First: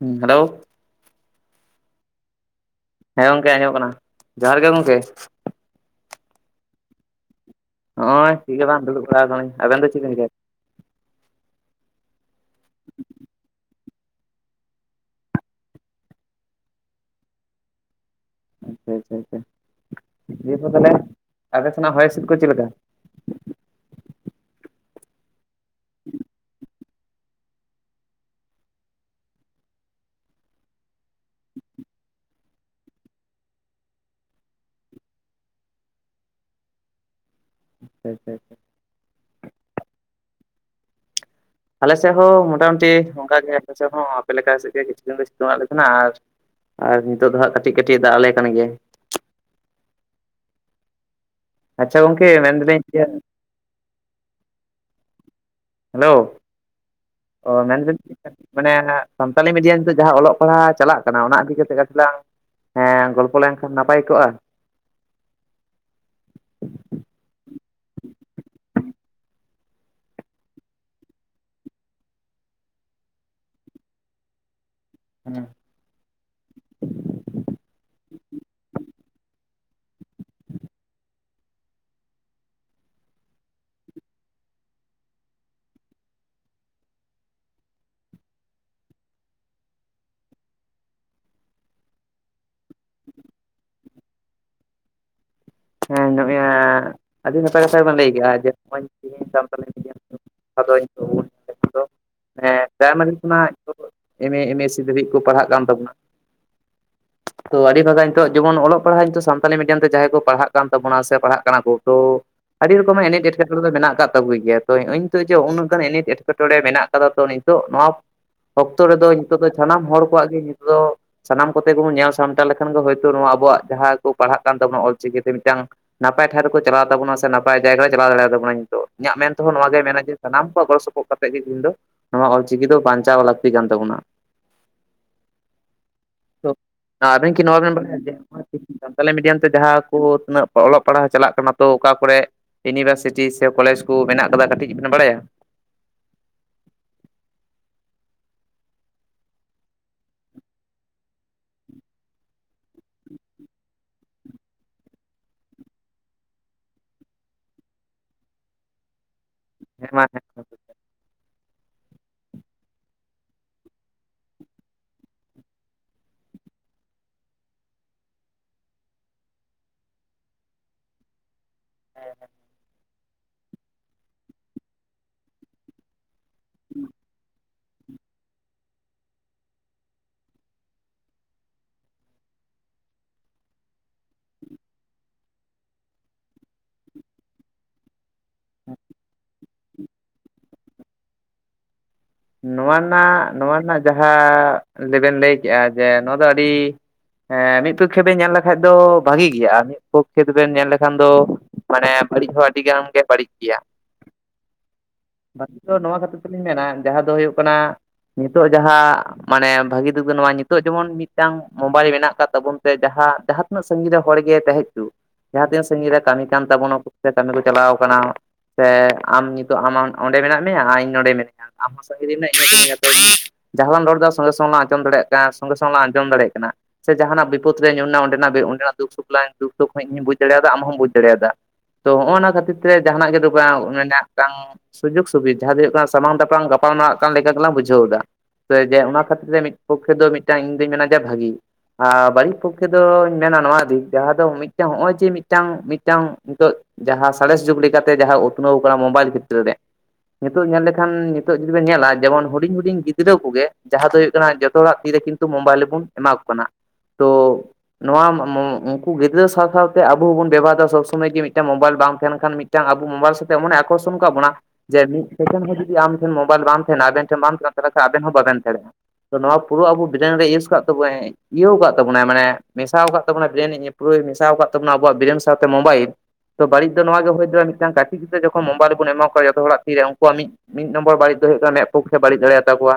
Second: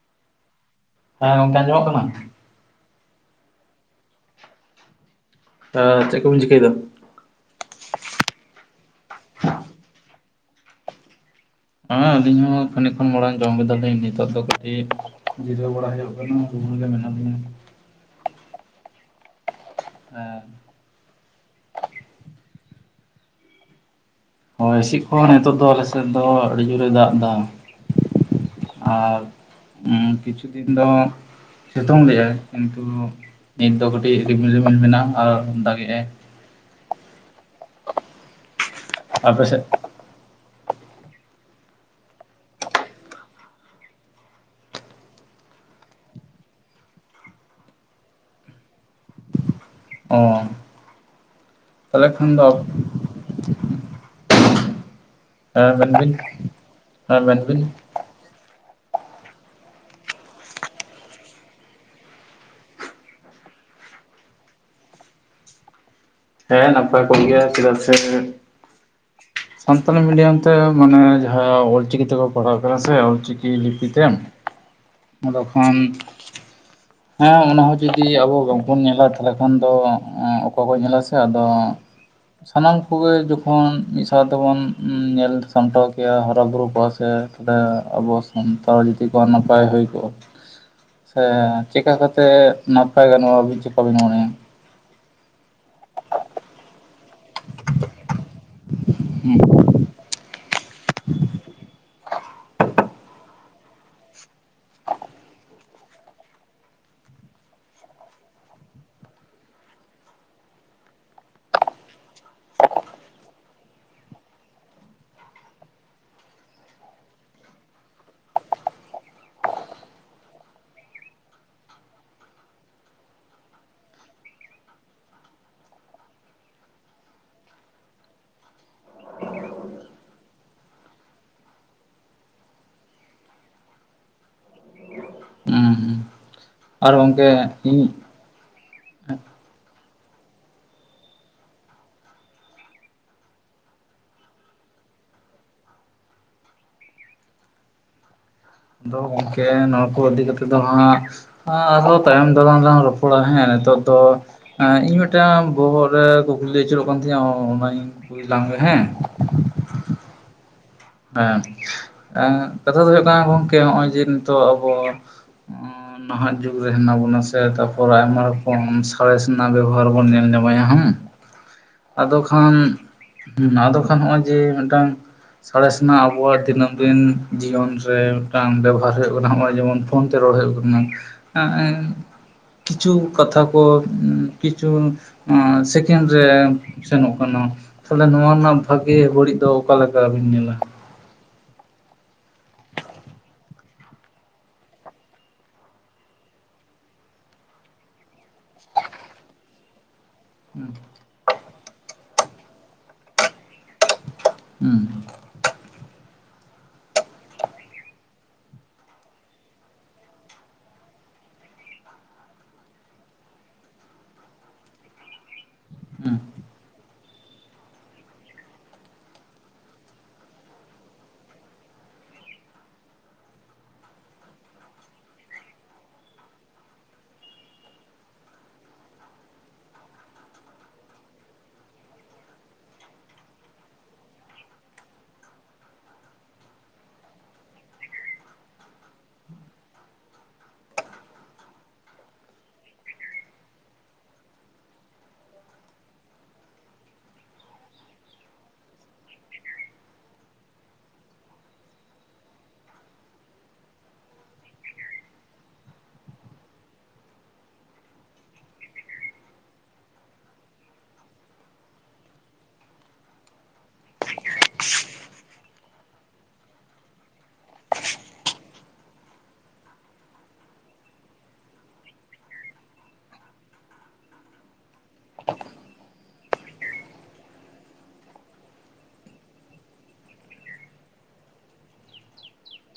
ᱦᱮᱸ ᱦᱮᱞᱳ᱾ ᱦᱮᱸ ᱜᱚᱝᱠᱮ ᱟᱡᱚᱢᱚᱜ ᱠᱟᱱᱟ? ᱦᱮᱸ ᱜᱚᱝᱠᱮ ᱟᱸᱡᱚᱢᱚᱜ ᱠᱟᱱᱟ ᱡᱚᱦᱟᱨ ᱜᱮ ᱜᱚᱢᱠᱮ᱾ ᱪᱮᱫ ᱠᱚᱵᱤᱱ ᱪᱤᱠᱟᱹᱭᱮᱫᱟ? ᱦᱚᱜᱚᱭ ᱪᱮᱫᱜᱼᱮ ᱵᱟᱝ ᱫᱩᱲᱩᱵ ᱵᱟᱲᱟ ᱟᱠᱟᱱᱟᱞᱤᱝ ᱟᱵᱮᱱ ᱫᱚ ᱪᱮᱫ ᱵᱮᱱ ᱦᱮᱸ ᱟᱹᱞᱤᱧ ᱦᱚᱸ ᱛᱟᱹᱱᱤ ᱠᱷᱚᱱ ᱢᱟᱲᱟᱝ ᱡᱚᱢ ᱠᱮᱫᱟᱞᱤᱧ ᱱᱤᱛᱚᱜ ᱫᱚ ᱟᱹᱰᱤ ᱡᱤᱨᱟᱹᱣ ᱵᱟᱲᱟ ᱦᱩᱭᱩᱜ ᱠᱟᱱᱟ ᱨᱩᱢ ᱨᱮ ᱢᱮᱱᱟᱜ ᱞᱤᱧᱟᱹ᱾ ᱟᱪᱪᱷᱟ ᱟᱪᱪᱷᱟ ᱟᱪᱪᱷᱟ ᱦᱮᱸ ᱫᱚ ᱛᱟᱦᱚᱞᱮ ᱟᱯᱮ ᱥᱮᱱᱟᱜ ᱦᱚᱭ ᱦᱤᱸᱥᱤᱫ ᱠᱚ ᱪᱮᱫ ᱞᱮᱠᱟ? ᱦᱳᱭ ᱦᱤᱸᱥᱤᱫ ᱠᱷᱚᱱ ᱱᱤᱛᱚᱜ ᱫᱚ ᱟᱞᱮᱥᱮᱫ ᱫᱚ ᱟᱹᱰᱤ ᱡᱳᱨᱮ ᱫᱟᱜ ᱮᱫᱟ ᱟᱨ- ᱠᱤᱪᱷᱩ ᱫᱤᱱ ᱫᱚ ᱦᱟᱸᱜ᱾ ᱥᱤᱛᱩᱝ ᱞᱮᱭᱟᱭ ᱠᱤᱱᱛᱩ ᱱᱤᱛ ᱫᱚ ᱠᱟᱹᱴᱤᱡ ᱨᱤᱢᱤᱞ ᱢᱮᱱᱟᱜᱼᱟ ᱟᱨ ᱫᱟᱜ ᱜᱮᱟᱭ᱾ ᱟᱪᱷᱟ ᱪᱷᱟ ᱪᱷᱟ᱾ ᱟᱯᱮ ᱥᱮᱫ ᱟᱞᱮ ᱥᱮᱫ ᱦᱚᱸ ᱢᱚᱴᱟᱢᱩᱴᱤ ᱚᱱᱠᱟᱜ ᱜᱮ ᱟᱞᱮ ᱥᱮᱫ ᱦᱚᱸ ᱟᱯᱮ ᱞᱮᱠᱟ ᱥᱮᱫ ᱜᱮ ᱠᱤᱪᱷᱩ ᱫᱤᱱ ᱫᱚ ᱥᱤᱛᱩᱝ ᱫᱚ ᱥᱤᱛᱩᱝᱟᱜ ᱞᱮ ᱛᱟᱦᱮᱱᱟ ᱟᱨ᱾ ᱟᱨ ᱱᱤᱛᱚᱜ ᱫᱚ ᱦᱟᱸᱜ ᱠᱟᱹᱴᱤᱡ ᱠᱟᱹᱴᱤᱡ ᱫᱟᱜ ᱟᱞᱮ ᱠᱟᱱ ᱜᱮᱭᱟᱭ᱾ ᱚ ᱟᱪᱪᱷᱟ ᱛᱟᱦᱚᱞᱮ ᱜᱚᱝᱠᱮ ᱠᱷᱟᱱ ᱫᱚ ᱢᱮᱱ ᱫᱟᱹᱞᱤᱧ ᱡᱮᱼᱼ ᱦᱮᱸ ᱦᱮᱞᱳ ᱢᱮᱱᱵᱤᱱ ᱦᱮᱸ ᱚ ᱢᱮᱱᱵᱤᱱ ᱢᱮᱱᱫᱟᱹᱧᱼᱼ ᱢᱟᱱᱮ ᱥᱟᱱᱛᱟᱞᱤ ᱢᱤᱰᱤᱭᱟᱢᱛᱮ ᱡᱟᱦᱟᱸ ᱚᱞᱚᱜ ᱯᱟᱲᱦᱟᱜ ᱪᱟᱞᱟᱜ ᱠᱟᱱᱟ ᱚᱱᱟ ᱤᱫᱤ ᱠᱟᱛᱮ ᱠᱟᱹᱴᱤᱡ ᱞᱟᱝᱼᱼ ᱦᱮᱸ ᱜᱚᱞᱯᱚ ᱞᱮᱱᱠᱷᱟᱱ ᱱᱟᱯᱟᱭ ᱠᱚᱜᱼᱟ᱾ ᱦᱮᱸ ᱱᱟᱯᱟᱭ ᱠᱚᱜ ᱜᱮᱭᱟ ᱪᱮᱫᱟᱜ ᱥᱮ, [inaudible] ᱥᱟᱱᱛᱟᱲᱤ ᱢᱤᱰᱤᱭᱟᱢ ᱛᱮ ᱢᱟᱱᱮ ᱡᱟᱦᱟᱸ ᱚᱞ ᱪᱤᱠᱤ ᱛᱮᱠᱚ ᱯᱟᱲᱦᱟᱣ ᱠᱟᱱᱟ ᱥᱮ ᱚᱞ ᱪᱤᱠᱤ ᱞᱤᱯᱤ ᱛᱮ᱾ [inaudible] ᱟᱫᱚ ᱦᱮᱸ ᱠᱷᱟᱱ ᱦᱮᱸ ᱚᱱᱟ ᱦᱚᱸ ᱡᱩᱫᱤ ᱟᱵᱚ ᱵᱟᱝ ᱵᱚᱱ ᱧᱮᱞᱟ ᱛᱟᱦᱞᱮ᱾ ᱠᱷᱟᱱ ᱫᱚ ᱚᱠᱚᱭ ᱠᱚ ᱧᱮᱞᱟ ᱥᱮ ᱟᱫᱚ ᱥᱟᱱᱟᱢ ᱠᱚᱜᱮ ᱡᱚᱠᱷᱚᱱ ᱢᱤᱫ ᱥᱟᱶ ᱛᱮᱵᱚᱱ ᱧᱮᱞ ᱥᱟᱢᱴᱟᱣ ᱠᱮᱭᱟ ᱦᱟᱨᱟ ᱵᱩᱨᱩ ᱠᱚᱜ-ᱟ ᱥᱮᱼᱼ ᱛᱟᱦᱚᱞᱮ ᱟᱵᱚ ᱥᱟᱱᱛᱟᱲ ᱡᱩᱫᱤ ᱠᱚ ᱱᱟᱯᱟᱭ ᱦᱩᱭ ᱠᱚᱜᱼᱟ᱾ [inaudible] ᱥᱮ ᱪᱮᱠᱟ ᱠᱟᱛᱮ ᱱᱟᱯᱟᱭ ᱜᱟᱱᱚᱜᱼᱟ ᱟᱵᱤᱱ ᱪᱮᱠᱟ ᱵᱤᱱ ᱢᱚᱱᱮᱭᱟ᱾ ᱦᱮᱸ ᱱᱚᱜᱚᱭ ᱟᱹᱰᱤ ᱱᱟᱯᱟᱭ ᱠᱟᱛᱷᱟ ᱜᱮᱵᱤᱱ ᱞᱟᱹᱭ ᱠᱮᱜᱼᱟ ᱡᱮ ᱱᱚᱜᱼᱚᱭ ᱦᱩᱸ ᱥᱟᱱᱛᱟᱞᱤ ᱢᱤᱰᱭᱟᱢ [unintelligible] ᱟᱫᱚ [unintelligible] ᱦᱮᱸ ᱯᱨᱟᱭᱢᱟᱨᱤ ᱠᱷᱚᱱᱟᱜ ᱮᱢ ᱮ ᱮᱢᱮᱥ ᱥᱤ ᱫᱷᱟᱹᱵᱤᱡ ᱠᱚ ᱯᱟᱲᱦᱟᱹᱜ ᱠᱟᱱ ᱛᱟᱵᱚᱱᱟ᱾ ᱛᱚ ᱟᱹᱰᱤ ᱵᱷᱟᱜᱮ ᱱᱤᱛᱚᱜ ᱡᱮᱢᱚᱱ ᱚᱞᱚᱜ ᱯᱟᱲᱦᱟᱜ ᱱᱤᱛᱚᱜ ᱥᱟᱱᱛᱟᱞᱤ ᱢᱤᱰᱤᱭᱟᱢ ᱛᱮ ᱡᱟᱦᱟᱸᱭ ᱠᱚ ᱯᱟᱲᱦᱟᱜ ᱠᱟᱱ ᱛᱟᱵᱚᱱᱟ ᱥᱮ ᱯᱟᱲᱦᱟᱜ ᱠᱟᱱᱟ ᱠᱚ ᱛᱚ᱾ ᱟᱹᱰᱤ ᱨᱚᱠᱚᱢᱟᱜ ᱮᱱᱮᱴ ᱮᱴᱠᱮᱴᱚᱸᱬᱮ ᱫᱚ ᱢᱮᱱᱟᱜ ᱠᱟᱜ ᱛᱟᱵᱚᱭ ᱜᱮᱭᱟ ᱛᱚ ᱤᱱᱤᱛᱚᱜ ᱡᱮ ᱩᱱᱟᱹᱜ ᱜᱟᱱ ᱮᱱᱮᱴ ᱮᱴᱠᱮᱴᱚᱸᱬᱮ ᱢᱮᱱᱟᱜ ᱠᱟᱫᱟ ᱛᱚ ᱱᱮᱧ ᱱᱤᱛᱚᱜ ᱱᱚᱣᱟ ᱚᱠᱛᱚ ᱨᱮᱫᱚ ᱱᱤᱛᱚᱜ ᱫᱚ ᱥᱟᱱᱟᱢ ᱦᱚᱲ ᱠᱚᱣᱟᱜ ᱜᱮ ᱱᱤᱛᱚᱜ ᱫᱚ ᱥᱟᱱᱟᱢ ᱠᱚᱛᱮ ᱜᱮᱵᱚᱱ ᱧᱮᱞ ᱥᱟᱢᱴᱟᱣ ᱞᱮᱠᱷᱟᱱ ᱜᱮ ᱦᱳᱭᱛᱳ ᱱᱚᱣᱟ ᱟᱵᱚᱣᱟᱜ ᱡᱟᱦᱟᱸ ᱠᱚ ᱯᱟᱲᱦᱟᱜ ᱠᱟᱱ ᱛᱟᱵᱚᱱᱟ ᱚᱞᱪᱤᱠᱤ ᱛᱮ ᱢᱤᱫᱴᱟᱝᱼᱼ ᱱᱟᱯᱟᱭ ᱴᱷᱟᱶ ᱨᱮᱠᱚ ᱪᱟᱞᱟᱣ ᱛᱟᱵᱚᱱᱟ ᱥᱮ ᱱᱟᱯᱟᱭ ᱡᱟᱭᱜᱟ ᱨᱮ ᱪᱟᱞᱟᱣ ᱫᱟᱲᱮᱭᱟᱛᱟᱵᱚᱱᱟ ᱱᱤᱛᱚᱜ ᱤᱧᱟᱹᱜ ᱢᱮᱱ ᱛᱮᱦᱚᱸ ᱱᱚᱣᱟ ᱜᱮ ᱢᱮᱱᱟ ᱡᱮᱼᱼ ᱥᱟᱱᱟᱢ ᱠᱚᱣᱟᱜ ᱜᱚᱲᱚ ᱥᱚᱯᱚᱦᱚᱫ ᱠᱟᱛᱮ ᱜᱮ ᱛᱮᱦᱤᱧ ᱫᱚ ᱱᱚᱣᱟ ᱚᱞ ᱪᱤᱠᱤ ᱫᱚ ᱵᱟᱧᱪᱟᱣ ᱞᱟᱹᱠᱛᱤ ᱠᱟᱱ ᱛᱟᱵᱚᱱᱟ᱾ ᱦᱩᱸ ᱦᱩᱸ᱾ ᱟᱨ ᱜᱚᱝᱠᱮ ᱟᱵᱤᱱ ᱠᱤ ᱱᱚᱣᱟ ᱵᱮᱱ ᱤᱧ ᱵᱟᱲᱟᱭᱟ ᱡᱮ ᱱᱚᱸᱜᱼᱚᱭ ᱛᱮᱦᱮᱧ ᱥᱟᱱᱛᱟᱞᱤ ᱢᱤᱰᱤᱭᱟᱢ ᱛᱮ ᱡᱟᱦᱟ ᱠᱚ ᱩᱱᱟᱹᱜ ᱚᱞᱚᱜ ᱯᱟᱲᱦᱟᱣ ᱪᱟᱞᱟᱜ ᱠᱟᱱᱟ ᱛᱚ ᱚᱠᱟ ᱠᱚᱨᱮᱜ᱾ ᱤᱭᱩᱱᱤᱵᱷᱟᱨᱥᱤᱴᱤ ᱥᱮ ᱠᱚᱞᱮᱡᱽ ᱠᱚ ᱢᱮᱱᱟᱜ ᱠᱟᱫᱟ ᱠᱟᱹᱴᱤᱡ ᱵᱤᱱ ᱵᱟᱲᱟᱭᱟ? ᱟᱫᱚ ᱜᱚᱝᱠᱮ ᱱᱚᱣᱟ ᱠᱚ ᱤᱫᱤ ᱠᱟᱛᱮ ᱫᱚ ᱦᱟᱸᱜᱼᱼ ᱦᱮᱸ ᱟᱨᱦᱚᱸ ᱛᱟᱭᱚᱢ ᱫᱟᱨᱟᱢ ᱞᱟᱝ ᱨᱚᱯᱚᱲᱟ ᱦᱮᱸ ᱱᱤᱛᱚᱜ ᱫᱚ ᱤᱧ ᱢᱤᱫᱴᱟᱝ ᱵᱚᱦᱚᱜ ᱨᱮ ᱠᱩᱠᱞᱤ ᱟᱹᱪᱩᱨᱚᱜ ᱠᱟᱱ ᱛᱤᱧᱟ ᱚᱱᱟᱧ ᱠᱩᱞᱤ ᱞᱟᱝ ᱜᱮ ᱦᱮ᱾ᱸ ᱦᱮᱸ ᱢᱟ ᱦᱮᱸ ᱦᱮᱸ᱾ ᱦᱮᱸ ᱠᱟᱛᱷᱟ ᱫᱚ ᱦᱩᱭᱩᱜ ᱠᱟᱱᱟ ᱜᱚᱝᱠᱮ ᱱᱚᱜ-ᱚᱭ ᱡᱮ ᱱᱤᱛᱚᱜ ᱟᱵᱚᱼᱼ [unintelligible] ᱱᱟᱦᱟᱜ ᱡᱩᱜᱽ ᱨᱮ ᱦᱮᱱᱟᱜ ᱵᱚᱱᱟ ᱥᱮ ᱛᱟᱯᱚᱨ ᱟᱭᱢᱟ ᱨᱚᱠᱚᱢ ᱥᱟᱬᱮᱥ ᱨᱮᱱᱟᱜ ᱵᱮᱵᱚᱦᱟᱨ ᱵᱚᱱ ᱧᱮᱞ ᱧᱟᱢᱟᱭᱟ ᱦᱮᱸ᱾ [unintelligible] ᱟᱫᱚ ᱠᱷᱟᱱ, ᱟᱫᱚ ᱠᱷᱟᱱ ᱦᱚᱜᱼᱚᱭ ᱡᱮ ᱢᱮᱫᱴᱟᱝ ᱥᱟᱬᱮᱥ ᱨᱮᱱᱟᱜ ᱟᱵᱚᱣᱟᱜ ᱫᱤᱱᱟᱹᱢ ᱫᱤᱱ ᱡᱤᱭᱚᱱ ᱨᱮ ᱢᱤᱫᱴᱟᱝ ᱵᱮᱵᱚᱦᱟᱨ ᱦᱩᱭᱩᱜ ᱠᱟᱱᱟ ᱱᱚᱜ-ᱚᱭ ᱡᱮᱢᱚᱱ ᱯᱷᱳᱱ ᱛᱮ ᱨᱚᱲ ᱦᱩᱭᱩᱜ ᱠᱟᱱᱟ ᱮᱸᱼᱼ ᱠᱤᱪᱷᱩ ᱠᱟᱛᱷᱟ ᱠᱚ ᱠᱤᱪᱷᱩᱼᱼ ᱦᱮᱸ ᱥᱮᱠᱮᱱᱰ ᱨᱮ ᱥᱮᱱᱚᱜ ᱠᱟᱱᱟ᱾ ᱛᱟᱦᱚᱞᱮ ᱱᱚᱣᱟ ᱨᱮᱱᱟᱜ ᱵᱷᱟᱜᱮ ᱵᱟᱹᱲᱤᱡ ᱫᱚ ᱚᱠᱟ ᱞᱮᱠᱟ ᱵᱤᱱ ᱧᱮᱞᱟ᱾ ᱱᱚᱣᱟ ᱨᱮᱱᱟᱜ ᱱᱚᱣᱟ ᱨᱮᱱᱟᱜ ᱡᱟᱸᱦᱟ ᱞᱟᱹᱭᱵᱮᱱ ᱞᱟᱹᱭ ᱠᱮᱜᱟ ᱡᱮ ᱱᱚᱣᱟ ᱫᱚ ᱟᱹᱰᱤ- ᱦᱮᱸ ᱢᱤᱫ ᱯᱚᱠᱠᱷᱮ ᱵᱮᱱ ᱧᱮᱞ ᱞᱮᱠᱷᱟᱡ ᱫᱚ ᱵᱷᱟᱜᱤ ᱜᱮᱭᱟ ᱢᱤᱫ ᱯᱚᱠᱷᱮ ᱵᱮᱱ ᱧᱮᱞ ᱞᱮᱠᱷᱟᱱ ᱫᱚ ᱢᱟᱱᱮ ᱵᱟᱹᱲᱤᱡ ᱦᱚᱸ ᱟᱹᱰᱤ ᱜᱟᱱ ᱜᱮ ᱵᱟᱹᱲᱤᱡ ᱜᱮᱭᱟ ᱦᱩᱸ ᱵᱠᱤ ᱫᱚ ᱱᱚᱣᱟ ᱠᱷᱟᱹᱛᱤᱨ ᱛᱮᱞᱤᱧ ᱢᱮᱱᱟ ᱡᱟᱸᱦᱟ ᱫᱚ ᱦᱩᱭᱩᱜ ᱠᱟᱱᱟ ᱱᱤᱛᱚᱜ ᱡᱟᱸᱦᱟ ᱢᱟᱱᱮ ᱵᱷᱟᱹᱜᱤ ᱫᱩᱜᱤ ᱫᱚ ᱱᱚᱣᱟ ᱱᱤᱛᱚᱜ ᱡᱮᱢᱚᱱ ᱢᱤᱫᱴᱟᱝ ᱢᱳᱵᱟᱭᱤᱞ ᱢᱮᱱᱟᱜ ᱟᱠᱟᱫ ᱛᱟᱵᱚᱱ ᱛᱮ ᱡᱟᱸᱦᱟ ᱩᱱᱟᱹᱜ ᱥᱟᱺᱜᱤᱧ ᱨᱮ ᱦᱚᱲ ᱜᱮ ᱛᱟᱦᱮᱸ ᱦᱩᱪᱩ ᱡᱟᱸᱦᱟ ᱛᱤᱱᱟᱜ ᱥᱟᱺᱜᱤᱧ ᱨᱮ ᱦᱩᱸ ᱠᱟᱹᱢᱤ ᱠᱟᱱ ᱛᱟᱵᱚᱱᱟ ᱥᱮ ᱠᱟᱹᱢᱤ ᱠᱚ ᱪᱟᱞᱟᱣ ᱟᱠᱟᱱᱟ ᱥᱮ ᱟᱢ ᱱᱤᱛᱚᱜ ᱟᱢ ᱚᱸᱰᱮ ᱢᱮᱱᱟᱜ ᱢᱮᱭᱟ ᱟᱨ ᱤᱧ ᱱᱚᱸᱰᱮ ᱢᱤᱱᱟᱹᱧᱟ ᱟᱢᱦᱚ ᱥᱟᱺᱜᱤᱧ ᱡᱟᱸᱦᱟ ᱵᱚᱱ ᱨᱚᱲ ᱮᱫᱟ ᱥᱚᱸᱜᱮ ᱥᱚᱝᱜᱮ ᱞᱟᱝ ᱟᱸᱚᱡᱚᱢ ᱫᱟᱲᱮᱭᱟᱜ ᱠᱟᱱᱟ ᱥᱚᱸᱜᱮ ᱥᱚᱸᱜᱮ ᱞᱟᱝ ᱟᱸᱡᱚᱢ ᱫᱟᱲᱭᱟᱜ ᱠᱟᱱᱟ ᱥᱮ ᱡᱟᱦᱟᱱᱟᱜ ᱵᱤᱯᱚᱫ ᱨᱮ ᱧᱩᱨᱱᱟ ᱚᱸᱰᱮᱱᱟᱜ ᱚᱸᱰᱮᱱᱟᱜ ᱫᱩᱠ ᱥᱩᱠ ᱫᱩᱠ ᱥᱩᱠ ᱤᱧ ᱦᱩᱧ ᱵᱩᱡ ᱫᱟᱲᱭᱟᱫᱟ ᱟᱢ ᱦᱚᱢ ᱵᱩᱡᱽ ᱫᱟᱲᱮᱭᱟᱫᱟ ᱛᱚ ᱱᱚᱜᱱᱚᱣᱟ ᱠᱷᱟᱹᱛᱤᱨ ᱛᱮ ᱡᱟᱦᱱᱟᱜ ᱜᱮ ᱵᱟᱝ ᱢᱮᱫᱴᱟᱝ ᱥᱩᱡᱳᱜᱽ ᱥᱩᱵᱤᱫᱷᱟ ᱡᱟᱸᱦᱟ ᱫᱚ ᱦᱩᱭᱩᱜ ᱠᱟᱱᱟ ᱥᱟᱢᱟᱝ ᱫᱟᱯᱨᱟᱢ ᱜᱟᱯᱟᱞᱢᱟᱨᱟᱣ ᱠᱟᱱ ᱞᱮᱠᱟ ᱜᱮᱞᱟᱝ ᱵᱩᱡᱷᱟᱹᱣ ᱮᱫᱟ ᱡᱮ ᱚᱱᱟ ᱠᱷᱟᱹᱛᱤᱨ ᱛᱮ ᱢᱤᱫ ᱯᱚᱠᱠᱷᱮ ᱫᱚ ᱢᱤᱫᱴᱟᱝ ᱤᱧ ᱫᱩᱧ ᱢᱮᱱᱟ ᱡᱮ ᱵᱷᱟᱹᱜᱤ ᱟᱨ ᱵᱟᱹᱲᱤᱡ ᱯᱚᱠᱠᱷᱮ ᱫᱚᱧ ᱢᱮᱱᱟ ᱱᱚᱣᱟ ᱫᱤᱠ ᱡᱟᱸᱦᱟ ᱫᱚ ᱱᱚᱜ ᱚᱭ ᱡᱮ ᱢᱤᱫᱴᱟᱝ ᱢᱤᱫᱴᱟᱝ ᱱᱤᱛᱚᱜ ᱡᱟᱸᱦᱟ ᱥᱟᱬᱮᱥ ᱡᱩᱜᱽ ᱞᱮᱠᱟᱛᱮ ᱡᱟᱸᱦᱟ ᱩᱛᱱᱟᱹᱣ ᱠᱟᱱᱟ ᱢᱳᱵᱟᱭᱤᱞ ᱠᱷᱮᱛᱨᱮ ᱨᱮ ᱱᱤᱛᱚᱜ ᱧᱮᱞ ᱞᱮᱠᱷᱟᱱ ᱱᱤᱛᱚᱜ ᱡᱩᱫᱤ ᱵᱮᱱ ᱧᱮᱞᱟ ᱡᱮᱢᱚᱱ ᱦᱩᱸᱰᱤᱧ ᱦᱩᱸᱰᱤᱧ ᱜᱤᱫᱽᱨᱟ ᱠᱚᱜᱮ ᱡᱟᱸᱦᱟ ᱫᱚ ᱦᱳᱭᱤᱜ ᱠᱟᱱᱟ ᱡᱷᱚᱛᱚ ᱦᱚᱲᱟᱜ ᱛᱤᱨᱮ ᱠᱤᱱᱛᱩ ᱢᱳᱵᱟᱭᱤᱞ ᱵᱚᱱ ᱮᱢᱟ ᱠᱚ ᱠᱟᱱᱟ ᱛᱳ ᱱᱚᱣᱟ ᱩᱱᱠᱩ ᱜᱤᱫᱽᱨᱟᱹ ᱥᱟᱶ ᱥᱟᱶᱛᱮ ᱟᱵᱚ ᱦᱚᱸᱵᱚᱱ ᱵᱮᱵᱚᱦᱟᱨᱫᱟ ᱥᱚᱵ ᱥᱚᱢᱚᱭ ᱜᱮ ᱢᱤᱫᱴᱟᱱ ᱢᱳᱵᱟᱭᱤᱞ ᱵᱟᱝ ᱛᱟᱦᱮᱱ ᱠᱷᱟᱱ ᱢᱤᱫᱴᱟᱝ ᱟᱵᱚ ᱢᱳᱵᱟᱭᱤᱞ ᱥᱟᱛᱮᱜ ᱮᱢᱚᱱᱮ ᱟᱠᱚᱨᱥᱚᱱ ᱟᱠᱟᱫ ᱵᱚᱱᱟ ᱡᱮ ᱢᱤᱫ ᱥᱮᱠᱮᱱᱰ ᱦᱚᱸ ᱡᱩᱫᱤ ᱟᱢ ᱮᱱ ᱢᱳᱵᱟᱭᱤᱞ ᱵᱟᱝ ᱛᱟᱦᱮᱱᱟ ᱟᱵᱮᱱ ᱴᱮᱱ ᱵᱟ ᱵᱟᱝ ᱛᱟᱸᱦᱮᱱᱟ ᱛᱟᱦᱚᱞᱮ ᱠᱷᱟᱱ ᱟᱵᱮᱱ ᱦᱚᱸ ᱵᱟᱵᱮᱱ ᱫᱟᱲᱭᱟᱜᱼᱟ ᱛᱚ ᱱᱚᱣᱟ ᱯᱩᱨᱟᱹ ᱟᱵᱚ ᱵᱮᱨᱮᱱ ᱨᱮ ᱤᱭᱩᱥ ᱠᱟᱜ ᱛᱵᱚᱱᱟ ᱦᱮᱡ ᱤᱭᱟᱹᱣ ᱟᱠᱟᱫ ᱛᱟᱵᱚᱱᱟ ᱢᱟᱱᱮ ᱢᱮᱥᱟᱣ ᱟᱠᱟᱫ ᱛᱟᱵᱚᱱᱟᱭ ᱤᱭᱟ ᱯᱩᱨᱟᱹᱭ ᱢᱮᱥᱟᱣ ᱟᱠᱟᱫ ᱛᱟᱵᱚᱱᱟ ᱟᱵᱚᱣᱟᱜ ᱵᱨᱮᱱ ᱥᱟᱶᱛᱮ ᱢᱳᱵᱟᱭᱤᱞ ᱛᱚ ᱵᱟᱹᱲᱤᱡ ᱫᱚ ᱱᱚᱣᱟ ᱜᱮ ᱦᱩᱭ ᱫᱟᱲᱮᱭᱟᱜ ᱢᱤᱫᱴᱟᱝ ᱠᱟᱹᱴᱤᱡ ᱜᱤᱫᱽᱨᱟᱹ ᱡᱚᱠᱷᱚᱱ ᱢᱳᱵᱟᱭᱤᱞ ᱵᱚᱱ ᱮᱢᱟ ᱠᱚᱣᱟ ᱡᱷᱚᱛᱚ ᱦᱚᱲᱟᱜ ᱛᱤᱨᱮ ᱩᱱᱠᱩᱣᱟᱜ ᱢᱤᱫ ᱢᱤᱫ ᱱᱚᱢᱵᱚᱨ ᱵᱟᱹᱲᱤᱡ ᱫᱚ ᱦᱩᱭᱩᱜ ᱠᱟᱱᱟ ᱢᱮᱫ ᱯᱳᱠᱷᱮ ᱵᱟᱹᱲᱤᱡ ᱫᱟᱲᱮᱭᱟᱜ ᱛᱟᱠᱚᱣᱟ